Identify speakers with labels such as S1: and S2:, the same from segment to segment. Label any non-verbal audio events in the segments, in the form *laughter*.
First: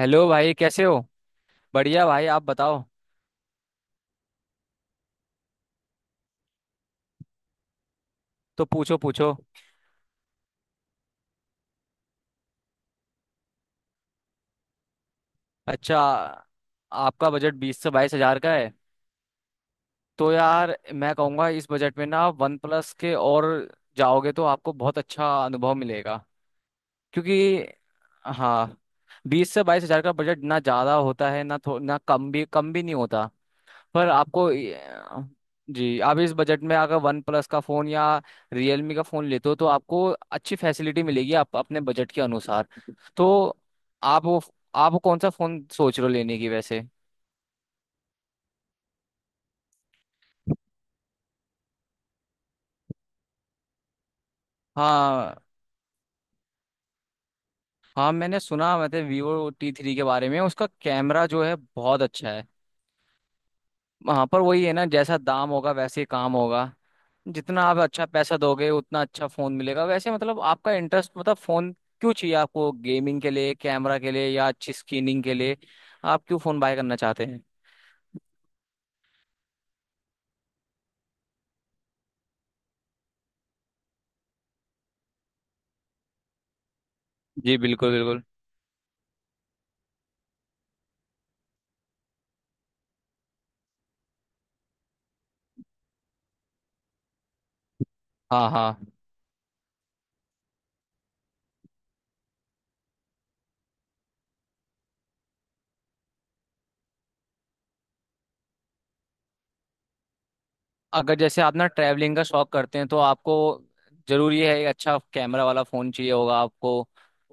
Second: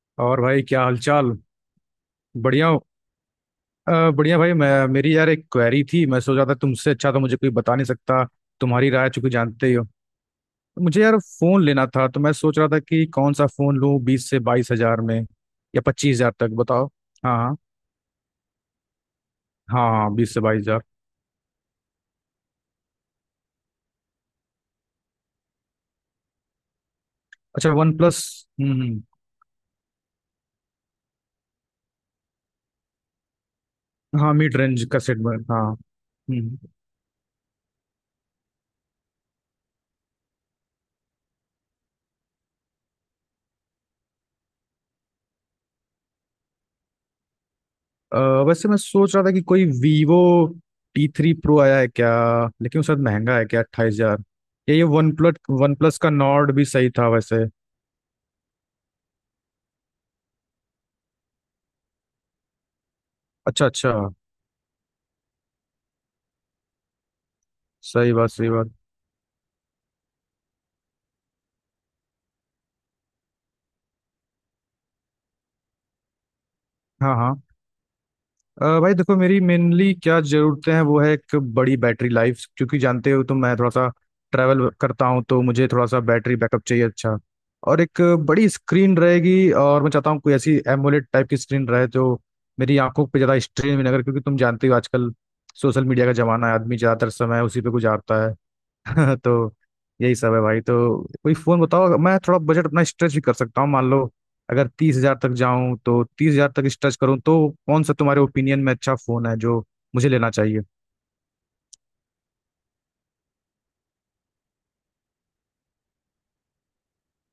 S1: Hello
S2: और
S1: भाई,
S2: भाई क्या
S1: कैसे हो।
S2: हालचाल।
S1: बढ़िया भाई, आप
S2: बढ़िया
S1: बताओ।
S2: हो। बढ़िया भाई। मैं मेरी यार एक क्वेरी थी, मैं सोच रहा था तुमसे। अच्छा, तो मुझे कोई बता नहीं सकता
S1: तो
S2: तुम्हारी
S1: पूछो
S2: राय, चूंकि
S1: पूछो।
S2: जानते ही हो। तो मुझे यार फोन लेना था, तो मैं सोच रहा था कि कौन सा फोन लूं 20 से 22 हजार में, या
S1: अच्छा,
S2: 25 हजार तक। बताओ।
S1: आपका
S2: हाँ
S1: बजट
S2: हाँ।
S1: 20 से 22 हजार का है।
S2: हाँ हाँ,
S1: तो
S2: बीस से बाईस
S1: यार,
S2: हजार
S1: मैं कहूँगा इस बजट में ना आप वन प्लस के और जाओगे तो आपको बहुत अच्छा अनुभव मिलेगा, क्योंकि
S2: अच्छा, वन प्लस।
S1: हाँ,
S2: हम्म।
S1: 20 से 22 हजार का बजट ना ज़्यादा होता है ना थो ना कम भी नहीं होता। पर
S2: हाँ,
S1: आपको
S2: मिड रेंज का सेट। हाँ।
S1: जी, आप इस बजट
S2: हम्म।
S1: में अगर वन प्लस का फ़ोन या रियलमी का फ़ोन लेते हो तो आपको अच्छी फैसिलिटी मिलेगी आप अपने बजट के अनुसार। तो आप वो आप कौन सा फ़ोन सोच रहे हो लेने की वैसे।
S2: अ, वैसे मैं सोच रहा था कि कोई वीवो टी थ्री प्रो आया है क्या? लेकिन उसका महंगा है क्या? 28 हजार? या ये वन
S1: हाँ
S2: प्लस। वन प्लस का नॉर्ड भी सही था वैसे।
S1: हाँ, मैंने सुना मतलब वीवो टी थ्री के बारे में उसका कैमरा जो है बहुत अच्छा है।
S2: अच्छा अच्छा।
S1: हाँ, पर वही है ना, जैसा दाम होगा वैसे ही काम होगा। जितना आप अच्छा
S2: सही बात
S1: पैसा
S2: सही
S1: दोगे
S2: बात।
S1: उतना अच्छा फोन मिलेगा, वैसे मतलब आपका इंटरेस्ट मतलब फोन क्यों चाहिए आपको, गेमिंग के लिए कैमरा के लिए या अच्छी स्क्रीनिंग के लिए, आप क्यों फोन बाय करना
S2: हाँ
S1: चाहते
S2: हाँ।
S1: हैं।
S2: भाई देखो, मेरी मेनली क्या ज़रूरतें हैं। वो है एक बड़ी बैटरी लाइफ, क्योंकि जानते हो तो मैं थोड़ा सा ट्रैवल करता हूँ, तो मुझे थोड़ा सा बैटरी बैकअप चाहिए अच्छा।
S1: जी
S2: और
S1: बिल्कुल
S2: एक
S1: बिल्कुल।
S2: बड़ी स्क्रीन रहेगी, और मैं चाहता हूँ कोई ऐसी एमोलेड टाइप की स्क्रीन रहे जो मेरी आंखों पे ज़्यादा स्ट्रेन भी ना करे, क्योंकि तुम जानते हो आजकल सोशल मीडिया का ज़माना है, आदमी ज़्यादातर समय उसी पे गुजारता है।
S1: हाँ हाँ।
S2: *laughs* तो यही सब है भाई। तो कोई फोन बताओ अगर- मैं थोड़ा बजट अपना स्ट्रेच भी कर सकता हूँ, मान लो अगर 30 हजार तक जाऊं, तो 30 हजार तक स्ट्रेच करूँ तो कौन सा तुम्हारे ओपिनियन में अच्छा फोन है जो मुझे लेना चाहिए?
S1: अगर जैसे आप ना ट्रैवलिंग का शौक करते हैं तो आपको जरूरी है एक अच्छा कैमरा वाला फोन चाहिए होगा आपको,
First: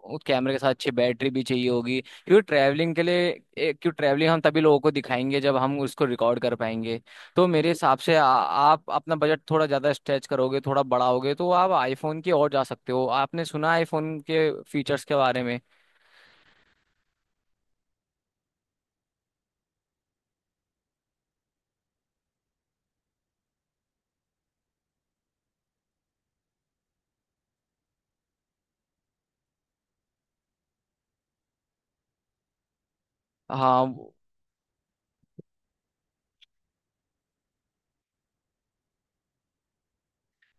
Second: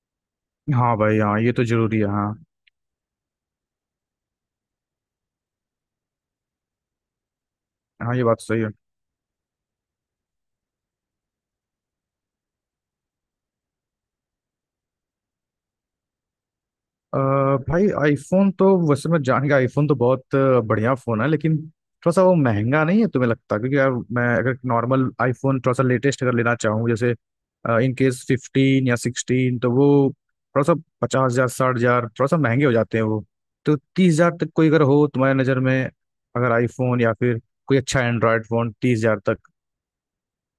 S1: उस कैमरे के साथ अच्छी
S2: हाँ भाई
S1: बैटरी
S2: हाँ,
S1: भी
S2: ये तो
S1: चाहिए
S2: जरूरी
S1: होगी
S2: है हाँ।
S1: क्योंकि ट्रैवलिंग के लिए क्यों ट्रैवलिंग हम तभी लोगों को दिखाएंगे जब हम उसको रिकॉर्ड कर पाएंगे। तो मेरे हिसाब से
S2: हाँ, ये बात सही है।
S1: आप अपना बजट थोड़ा ज़्यादा स्ट्रेच करोगे थोड़ा बढ़ाओगे तो आप आईफोन की ओर जा सकते हो, आपने सुना आईफोन के फीचर्स के बारे में।
S2: अ, भाई आईफोन तो वैसे मैं जान गया, आईफोन तो बहुत बढ़िया फोन है, लेकिन थोड़ा सा वो महंगा नहीं है तुम्हें लगता? क्योंकि यार मैं अगर नॉर्मल आईफोन थोड़ा सा लेटेस्ट अगर लेना चाहूँ, जैसे इन केस 15 या 16, तो वो थोड़ा सा 50 हजार, 60 हजार थोड़ा सा महंगे हो जाते हैं वो। तो
S1: हाँ
S2: तीस हजार तक कोई अगर हो तुम्हारी नज़र में, अगर आईफोन या फिर कोई अच्छा एंड्रॉयड फोन 30 हजार तक।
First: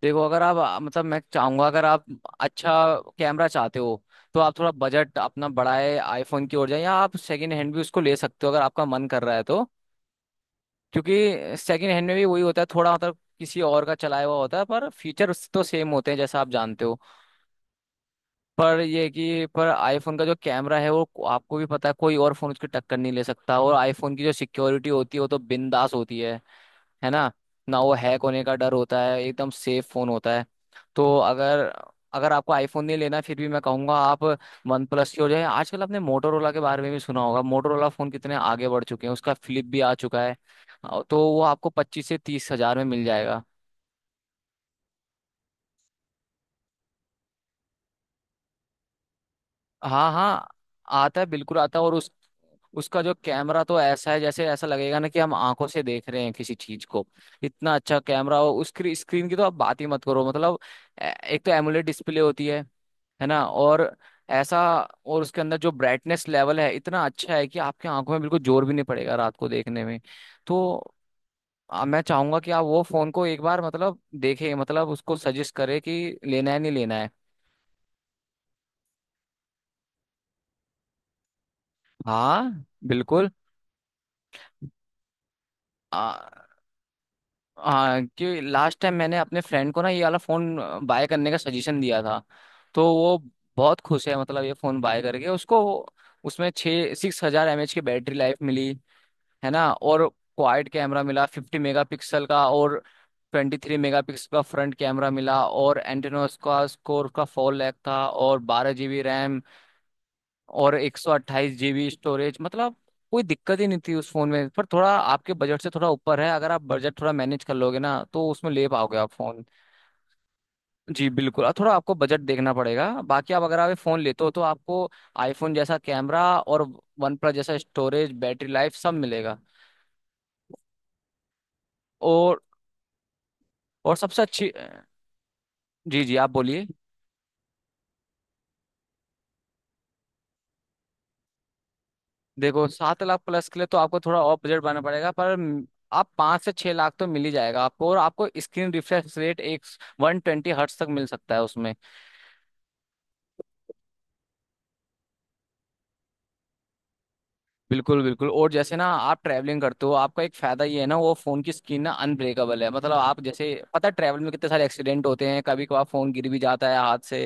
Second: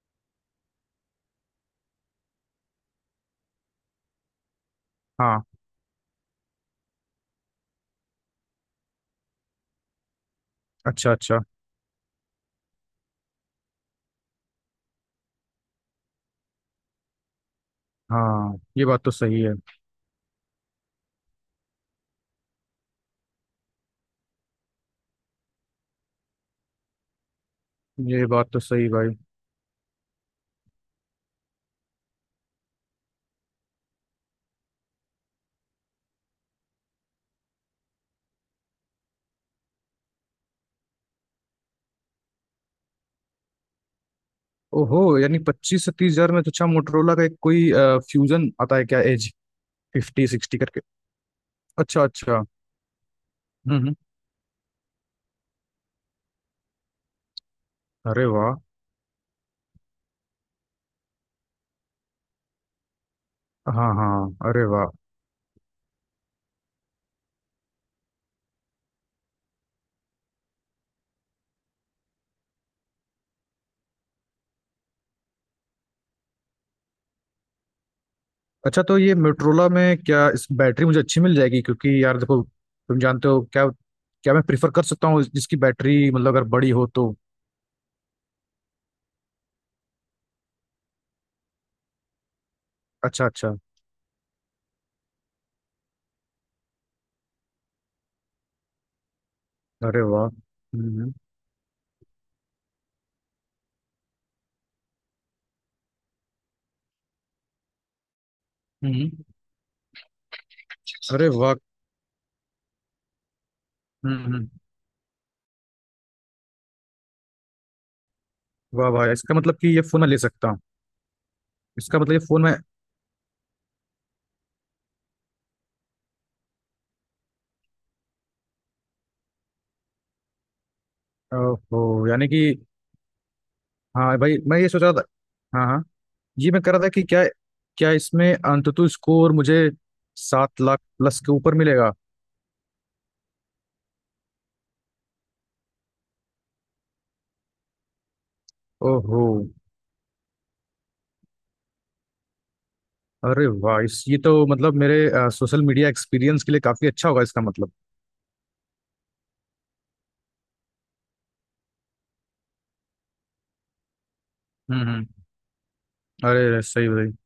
S1: देखो, अगर आप मतलब मैं चाहूंगा अगर आप अच्छा कैमरा चाहते हो तो आप थोड़ा बजट
S2: हाँ।
S1: अपना बढ़ाए आईफोन की ओर जाए, या आप सेकंड हैंड भी उसको ले सकते हो अगर आपका मन कर रहा है तो।
S2: अच्छा अच्छा।
S1: क्योंकि सेकंड हैंड में भी वही होता है, थोड़ा मतलब किसी और का चलाया हुआ होता है पर फीचर उससे तो सेम होते हैं जैसा आप जानते हो।
S2: हाँ,
S1: पर
S2: ये
S1: ये
S2: बात
S1: है
S2: तो सही
S1: कि
S2: है।
S1: पर आईफोन का जो कैमरा है वो आपको भी पता है कोई और फोन उसकी टक्कर नहीं ले सकता, और आईफोन की जो सिक्योरिटी होती है वो तो बिंदास होती है ना। ना वो हैक
S2: ये
S1: होने
S2: बात
S1: का
S2: तो
S1: डर
S2: सही
S1: होता
S2: भाई।
S1: है, एकदम सेफ फोन होता है। तो अगर अगर आपको आईफोन नहीं लेना है, फिर भी मैं कहूंगा आप वन प्लस की हो जाए। आजकल आपने मोटोरोला के बारे में भी सुना होगा, मोटोरोला फोन कितने आगे बढ़ चुके हैं, उसका फ्लिप भी आ चुका है। तो वो आपको 25 से 30 हजार में मिल जाएगा।
S2: ओहो, यानी 25 से 30 हजार में? तो अच्छा, मोटरोला का एक कोई फ्यूजन आता है क्या एज
S1: हाँ
S2: फिफ्टी
S1: हाँ।
S2: सिक्सटी करके?
S1: आता है बिल्कुल आता है, और
S2: अच्छा
S1: उस
S2: अच्छा।
S1: उसका जो कैमरा तो
S2: हम्म।
S1: ऐसा है जैसे ऐसा लगेगा ना कि हम आंखों से देख रहे हैं किसी चीज को, इतना अच्छा
S2: अरे
S1: कैमरा हो।
S2: वाह।
S1: उसकी स्क्रीन की तो आप बात ही मत करो, मतलब एक तो एमुलेट डिस्प्ले होती है ना। और
S2: हाँ हाँ।
S1: ऐसा,
S2: अरे वाह।
S1: और उसके अंदर जो ब्राइटनेस लेवल है इतना अच्छा है कि आपकी आंखों में बिल्कुल जोर भी नहीं पड़ेगा रात को देखने में। तो मैं चाहूंगा कि आप वो फोन को एक बार मतलब देखें, मतलब उसको सजेस्ट करें कि लेना है नहीं लेना है।
S2: अच्छा, तो ये मोटरोला में क्या इस बैटरी मुझे अच्छी मिल जाएगी? क्योंकि यार देखो,
S1: हाँ
S2: तुम जानते
S1: बिल्कुल।
S2: हो क्या क्या मैं प्रिफर कर सकता हूँ, जिसकी बैटरी मतलब अगर बड़ी हो तो।
S1: हाँ क्योंकि लास्ट टाइम मैंने अपने फ्रेंड को ना ये वाला फोन बाय करने का सजेशन दिया था, तो वो
S2: अच्छा अच्छा।
S1: बहुत खुश है, मतलब ये फोन बाय करके उसको। उसमें छः सिक्स हजार एम एच की बैटरी लाइफ मिली, है ना।
S2: अरे
S1: और
S2: वाह।
S1: क्वाड कैमरा मिला 50 मेगापिक्सल का, और 23 मेगापिक्सल का फ्रंट कैमरा मिला, और एंटेनोस का स्कोर का 4 लैख था, और बारह जीबी
S2: हम्म।
S1: रैम और एक सौ
S2: अरे वाह।
S1: अट्ठाईस जीबी स्टोरेज, मतलब कोई दिक्कत ही नहीं थी उस फोन
S2: हम्म।
S1: में, पर थोड़ा आपके बजट से थोड़ा ऊपर है। अगर आप बजट थोड़ा मैनेज कर लोगे ना तो उसमें ले
S2: वाह
S1: पाओगे
S2: वाह,
S1: आप
S2: इसका
S1: फोन।
S2: मतलब कि ये फोन मैं ले सकता हूँ?
S1: जी बिल्कुल, और थोड़ा आपको
S2: इसका मतलब ये
S1: बजट
S2: फोन
S1: देखना
S2: मैं।
S1: पड़ेगा बाकी आप अगर आप ये फोन लेते हो तो आपको आईफोन जैसा कैमरा और वन प्लस जैसा स्टोरेज बैटरी लाइफ सब मिलेगा।
S2: ओहो, यानी कि।
S1: और और
S2: हाँ
S1: सबसे
S2: भाई,
S1: अच्छी।
S2: मैं ये सोच रहा था। हाँ हाँ।
S1: जी जी, आप
S2: जी, मैं
S1: बोलिए।
S2: कह रहा था कि क्या क्या इसमें अंततः स्कोर मुझे 7 लाख प्लस के ऊपर मिलेगा?
S1: देखो, 7 लाख प्लस के लिए तो आपको थोड़ा और बजट बनाना पड़ेगा, आप 5 से 6 लाख तो मिल ही जाएगा आपको, और आपको स्क्रीन रिफ्रेश
S2: ओहो।
S1: रेट एक 120 हर्ट्स तक मिल सकता है उसमें।
S2: अरे वाह, इस ये तो मतलब मेरे सोशल मीडिया एक्सपीरियंस के लिए काफी अच्छा होगा इसका मतलब।
S1: बिल्कुल बिल्कुल। और जैसे ना आप ट्रैवलिंग करते हो आपका एक फायदा ये है ना वो फोन की स्क्रीन ना अनब्रेकेबल है, मतलब आप जैसे पता है ट्रैवल में कितने सारे एक्सीडेंट
S2: हम्म।
S1: होते हैं, कभी कभार फोन गिर भी
S2: अरे
S1: जाता है
S2: सही
S1: हाथ
S2: भाई।
S1: से,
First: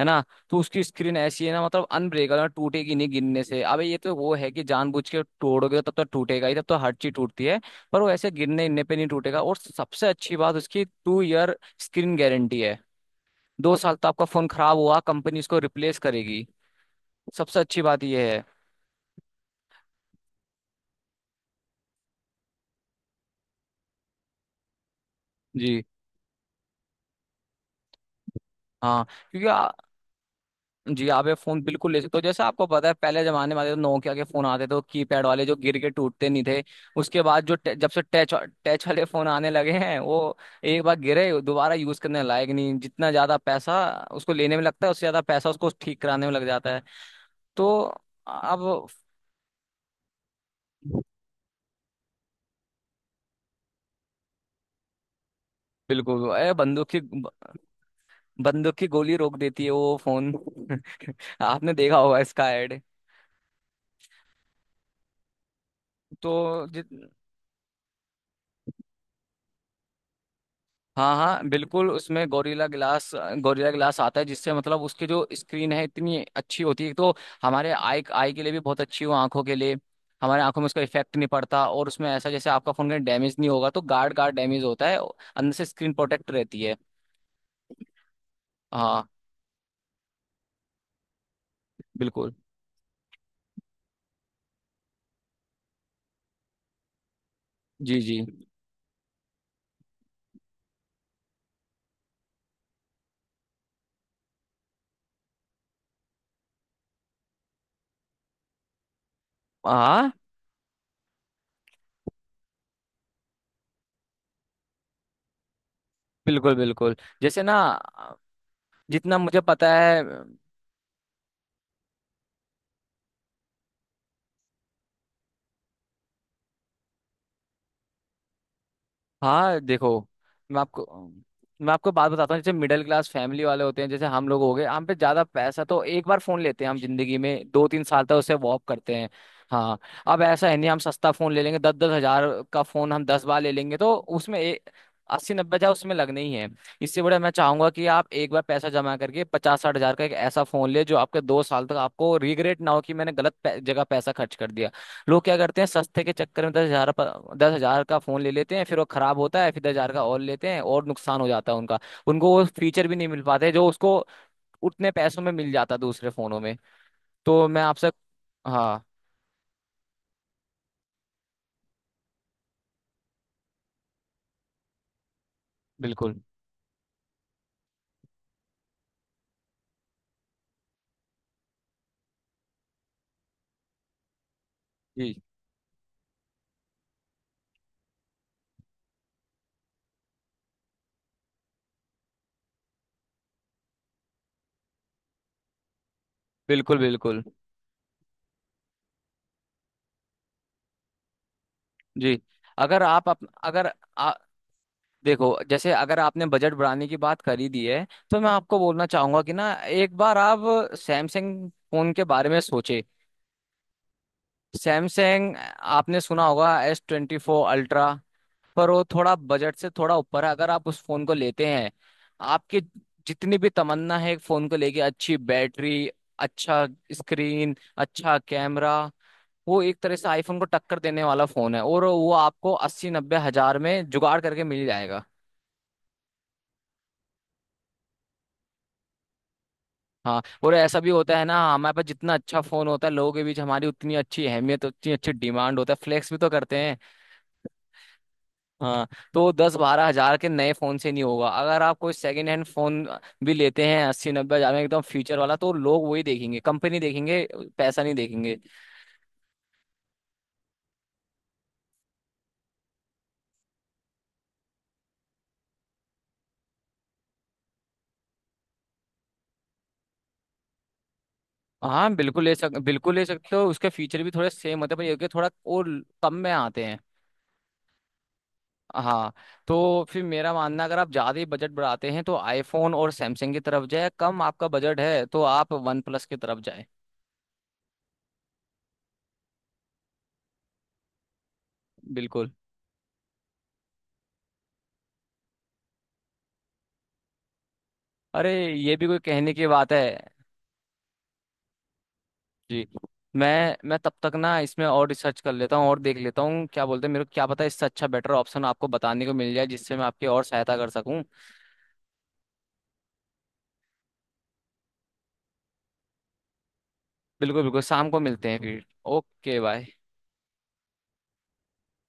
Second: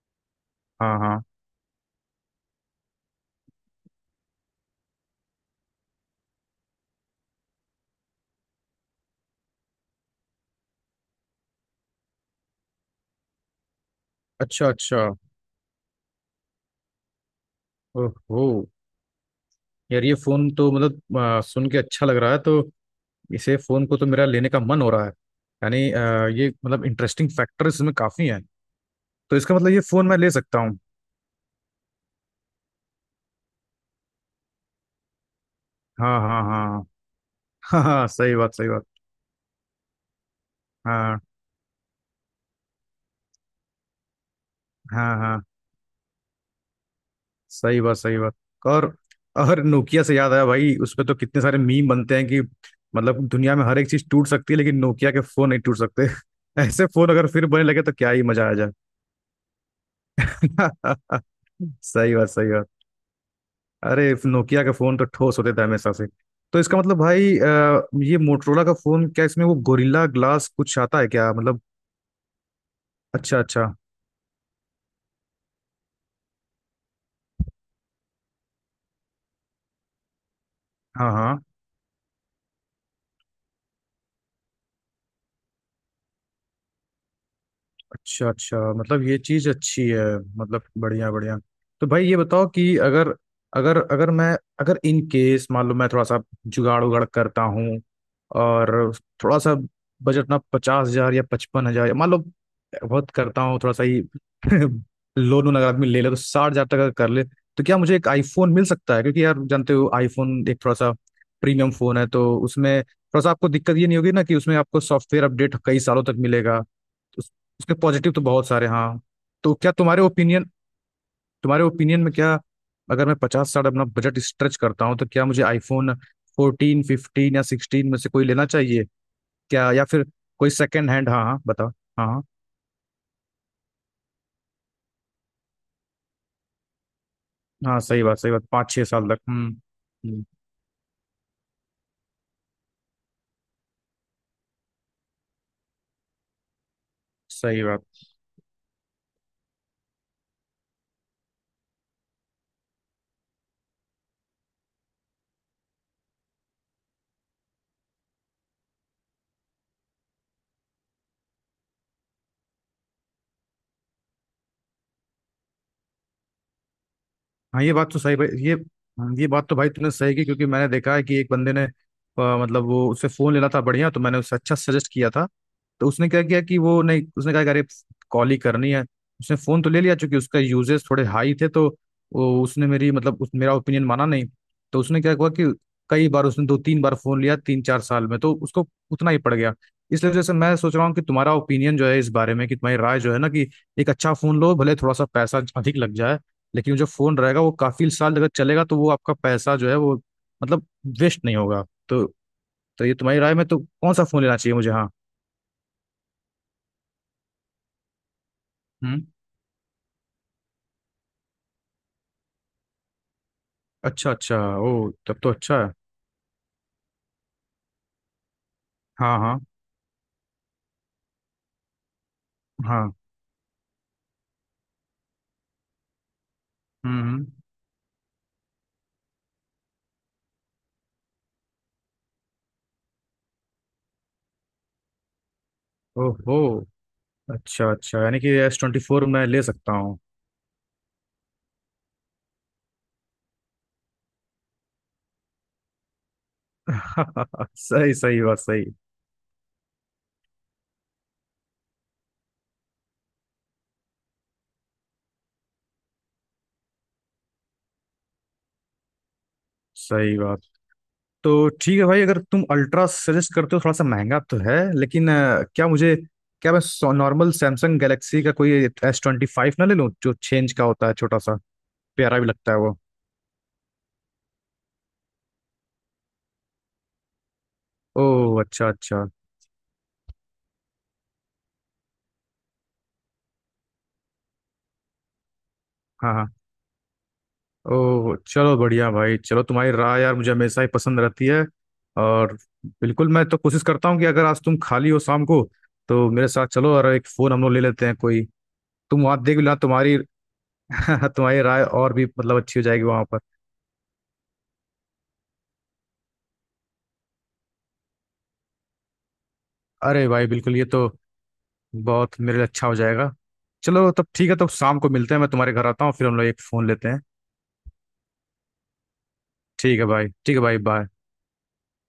S1: है ना। तो उसकी
S2: हाँ
S1: स्क्रीन
S2: हाँ।
S1: ऐसी है ना, मतलब अनब्रेकेबल, टूटेगी नहीं गिरने से। अब ये तो वो है कि जानबूझ के तोड़ोगे तब तो टूटेगा ही, तब तो हर चीज टूटती है। पर वो ऐसे गिरने गिरने पे नहीं टूटेगा। और सबसे अच्छी बात, उसकी 2 ईयर स्क्रीन गारंटी है, 2 साल तक आपका फोन
S2: अच्छा
S1: खराब हुआ
S2: अच्छा।
S1: कंपनी उसको रिप्लेस करेगी। सबसे अच्छी बात ये है।
S2: ओहो। यार ये फोन तो मतलब सुन के अच्छा लग रहा है। तो इसे फोन को तो मेरा लेने का मन हो रहा है।
S1: जी।
S2: यानी ये मतलब इंटरेस्टिंग फैक्टर इसमें काफी हैं।
S1: हाँ
S2: तो
S1: क्योंकि
S2: इसका मतलब
S1: आ-
S2: ये फोन मैं ले सकता हूँ?
S1: जी, आप ये फोन बिल्कुल ले सकते हो। जैसे आपको पता है पहले जमाने में आते थे नोकिया के फोन आते थे तो कीपैड वाले, जो गिर के
S2: हाँ
S1: टूटते नहीं
S2: हाँ
S1: थे।
S2: हाँ।
S1: उसके बाद
S2: *laughs* हाँ
S1: जब से
S2: हाँ,
S1: टच
S2: सही बात सही बात।
S1: टच वाले फोन आने लगे हैं, वो एक बार
S2: हाँ
S1: गिरे दोबारा यूज करने लायक नहीं। जितना ज्यादा पैसा उसको लेने में लगता है उससे
S2: हाँ
S1: ज्यादा
S2: हाँ,
S1: पैसा उसको ठीक कराने में लग जाता है। तो
S2: सही बात सही बात।
S1: अब
S2: और और नोकिया से याद आया भाई, उस पे तो कितने सारे मीम बनते हैं कि मतलब दुनिया में हर एक चीज टूट सकती है लेकिन नोकिया के फोन नहीं टूट सकते।
S1: बिल्कुल। अरे
S2: *laughs* ऐसे
S1: बंदूक की
S2: फोन अगर फिर बनने लगे तो क्या ही मजा आ जाए।
S1: बंदूक की गोली रोक देती है वो फोन *laughs*
S2: *laughs*
S1: आपने देखा
S2: सही
S1: होगा
S2: बात
S1: इसका
S2: सही बात।
S1: ऐड।
S2: अरे नोकिया के फोन तो ठोस होते थे हमेशा से।
S1: तो
S2: तो इसका
S1: जित
S2: मतलब भाई, ये मोटरोला का फोन, क्या इसमें वो गोरिल्ला ग्लास कुछ आता है
S1: हाँ
S2: क्या
S1: हाँ
S2: मतलब?
S1: बिल्कुल, उसमें गोरिल्ला ग्लास
S2: अच्छा अच्छा।
S1: गोरिल्ला ग्लास आता है, जिससे मतलब उसकी जो स्क्रीन है इतनी अच्छी होती है तो हमारे आई आई के लिए भी बहुत अच्छी हो आंखों के लिए, हमारे आंखों में उसका
S2: हाँ
S1: इफेक्ट नहीं
S2: हाँ।
S1: पड़ता। और उसमें ऐसा जैसे आपका फोन कहीं डैमेज नहीं होगा, तो गार्ड गार्ड डैमेज होता है अंदर से स्क्रीन प्रोटेक्ट रहती है।
S2: अच्छा अच्छा, मतलब
S1: हाँ
S2: ये चीज अच्छी है। मतलब बढ़िया बढ़िया। तो भाई ये
S1: बिल्कुल।
S2: बताओ कि अगर अगर अगर मैं, अगर इन केस मान लो मैं थोड़ा सा जुगाड़ उगाड़ करता हूँ
S1: जी जी।
S2: और थोड़ा सा बजट ना 50 हजार या 55 हजार, मान लो बहुत करता हूँ थोड़ा सा ही *laughs* लोन वोन अगर आदमी ले ले तो 60 हजार तक अगर कर ले, तो क्या मुझे एक आईफोन मिल सकता है? क्योंकि यार जानते हो
S1: हाँ
S2: आईफोन एक थोड़ा सा प्रीमियम फोन है, तो उसमें थोड़ा सा आपको दिक्कत ये नहीं होगी ना कि उसमें आपको सॉफ्टवेयर अपडेट कई सालों तक
S1: बिल्कुल
S2: मिलेगा।
S1: बिल्कुल। जैसे ना
S2: उसके पॉजिटिव तो बहुत सारे हाँ।
S1: जितना मुझे
S2: तो
S1: पता
S2: क्या
S1: है।
S2: तुम्हारे ओपिनियन में क्या, अगर मैं पचास साठ अपना बजट स्ट्रेच करता हूँ तो क्या मुझे आईफोन 14, 15 या सिक्सटीन में से कोई लेना चाहिए
S1: हाँ
S2: क्या, या
S1: देखो,
S2: फिर कोई
S1: मैं आपको
S2: सेकेंड हैंड? हाँ हाँ, बताओ।
S1: मैं आपको
S2: हाँ
S1: बात
S2: हाँ
S1: बताता हूँ, जैसे मिडिल क्लास फैमिली वाले होते हैं जैसे हम लोग हो गए, हम पे ज्यादा पैसा तो एक बार फोन लेते हैं हम जिंदगी में, दो
S2: हाँ,
S1: तीन
S2: सही
S1: साल तक
S2: बात सही
S1: उसे
S2: बात।
S1: वॉक
S2: पाँच छः
S1: करते हैं।
S2: साल तक।
S1: हाँ। अब
S2: हम्म।
S1: ऐसा है नहीं, हम सस्ता फोन ले लेंगे 10-10 हजार का फोन हम दस बार ले लेंगे तो उसमें एक 80-90 हजार उसमें लगने ही है। इससे बड़ा मैं
S2: सही
S1: चाहूंगा
S2: बात।
S1: कि आप एक बार पैसा जमा करके 50-60 हजार का एक ऐसा फोन ले जो आपके दो साल तक आपको रिग्रेट ना हो कि मैंने जगह पैसा खर्च कर दिया। लोग क्या करते हैं सस्ते के चक्कर में दस हजार का फोन ले लेते हैं फिर वो खराब होता है फिर 10 हजार का और लेते हैं और नुकसान हो जाता है उनका। उनको वो फीचर भी नहीं मिल पाते जो उसको उतने पैसों में मिल जाता दूसरे फोनों में। तो मैं
S2: हाँ ये
S1: आपसे
S2: बात तो सही भाई, ये
S1: हाँ
S2: ये बात तो भाई तूने सही की, क्योंकि मैंने देखा है कि एक बंदे ने मतलब वो उससे फोन लेना था बढ़िया, तो मैंने उससे अच्छा सजेस्ट किया था। तो उसने
S1: बिल्कुल।
S2: क्या किया कि वो नहीं, उसने कहा कि अरे कॉल ही करनी है। उसने फोन तो ले लिया, चूंकि उसका यूजेस थोड़े हाई थे, तो वो उसने मेरी मतलब उस, मेरा ओपिनियन माना नहीं। तो उसने क्या
S1: जी
S2: हुआ कि कई बार उसने दो तीन बार फोन लिया तीन चार साल में, तो उसको उतना ही पड़ गया। इसलिए जैसे मैं सोच रहा हूँ कि तुम्हारा ओपिनियन जो है इस बारे में, कि तुम्हारी राय जो है ना, कि एक अच्छा फोन लो भले थोड़ा सा पैसा अधिक लग जाए, लेकिन
S1: बिल्कुल
S2: जो फोन
S1: बिल्कुल।
S2: रहेगा वो काफी साल अगर चलेगा तो वो आपका पैसा जो है वो मतलब वेस्ट नहीं होगा। तो
S1: जी अगर
S2: तो ये तुम्हारी राय में तो
S1: अगर
S2: कौन सा
S1: आ,
S2: फोन लेना चाहिए मुझे? हाँ।
S1: देखो, जैसे अगर आपने बजट बढ़ाने की बात करी दी है तो मैं आपको बोलना
S2: हम्म।
S1: चाहूंगा कि ना एक बार आप सैमसंग फोन के बारे में सोचे।
S2: अच्छा अच्छा। ओ, तब तो
S1: सैमसंग।
S2: अच्छा है।
S1: आपने सुना होगा S 24 अल्ट्रा, पर वो थोड़ा
S2: हाँ हाँ
S1: बजट से थोड़ा ऊपर है। अगर आप उस फोन को लेते हैं आपकी
S2: हाँ।
S1: जितनी भी तमन्ना है एक फोन को लेके, अच्छी बैटरी, अच्छा
S2: हम्म।
S1: स्क्रीन, अच्छा कैमरा, वो एक तरह से आईफोन को टक्कर देने वाला फोन है, और वो आपको 80-90 हजार में जुगाड़ करके मिल जाएगा।
S2: ओहो, अच्छा अच्छा, यानी कि S24 मैं ले सकता हूँ?
S1: हाँ। और ऐसा भी होता है ना, हमारे पास जितना अच्छा फोन होता है लोगों के बीच हमारी उतनी अच्छी अहमियत, उतनी अच्छी डिमांड होता है, फ्लेक्स भी तो करते हैं।
S2: *laughs* सही सही बात सही।
S1: हाँ। तो 10-12 हजार के नए फोन से नहीं होगा, अगर आप कोई सेकंड हैंड फोन भी लेते हैं 80-90 हजार में एकदम फ्यूचर वाला, तो लोग वही देखेंगे, कंपनी देखेंगे, पैसा नहीं देखेंगे।
S2: सही बात। तो ठीक है भाई, अगर तुम अल्ट्रा सजेस्ट करते हो थोड़ा सा महंगा तो है, लेकिन क्या मुझे, क्या मैं नॉर्मल सैमसंग गैलेक्सी का कोई S25 ना ले लूँ, जो चेंज का होता है छोटा सा
S1: हाँ
S2: प्यारा भी लगता है वो?
S1: बिल्कुल ले सकते हो, उसके फीचर भी थोड़े सेम होते हैं, पर ये कि थोड़ा और कम में आते हैं।
S2: ओह अच्छा अच्छा।
S1: हाँ। तो फिर मेरा मानना अगर आप ज्यादा ही बजट बढ़ाते हैं तो आईफोन और सैमसंग की तरफ जाए, कम आपका बजट है तो आप वन प्लस
S2: हाँ
S1: की
S2: हाँ।
S1: तरफ जाए।
S2: ओह चलो बढ़िया भाई, चलो, तुम्हारी राय यार मुझे हमेशा ही पसंद रहती है।
S1: बिल्कुल।
S2: और बिल्कुल, मैं तो कोशिश करता हूँ कि अगर आज तुम खाली हो शाम को, तो मेरे साथ चलो और एक फ़ोन हम लोग ले लेते हैं कोई।
S1: अरे ये भी कोई
S2: तुम वहाँ
S1: कहने
S2: देख
S1: की
S2: लेना
S1: बात है।
S2: तुम्हारी *laughs* तुम्हारी राय और भी मतलब अच्छी हो
S1: जी।
S2: जाएगी वहाँ पर।
S1: मैं तब तक ना इसमें और रिसर्च कर लेता हूँ और देख लेता हूँ क्या बोलते हैं मेरे को, क्या पता इससे अच्छा बेटर ऑप्शन आपको बताने को मिल जाए जिससे मैं आपकी
S2: अरे
S1: और
S2: भाई
S1: सहायता
S2: बिल्कुल, ये
S1: कर
S2: तो
S1: सकूँ।
S2: बहुत मेरे लिए अच्छा हो जाएगा। चलो तब ठीक है, तो शाम को मिलते हैं। मैं तुम्हारे घर आता हूँ फिर हम लोग एक फ़ोन लेते हैं।
S1: बिल्कुल बिल्कुल, शाम को मिलते हैं फिर। Okay bye.
S2: ठीक है भाई, ठीक है भाई, बाय।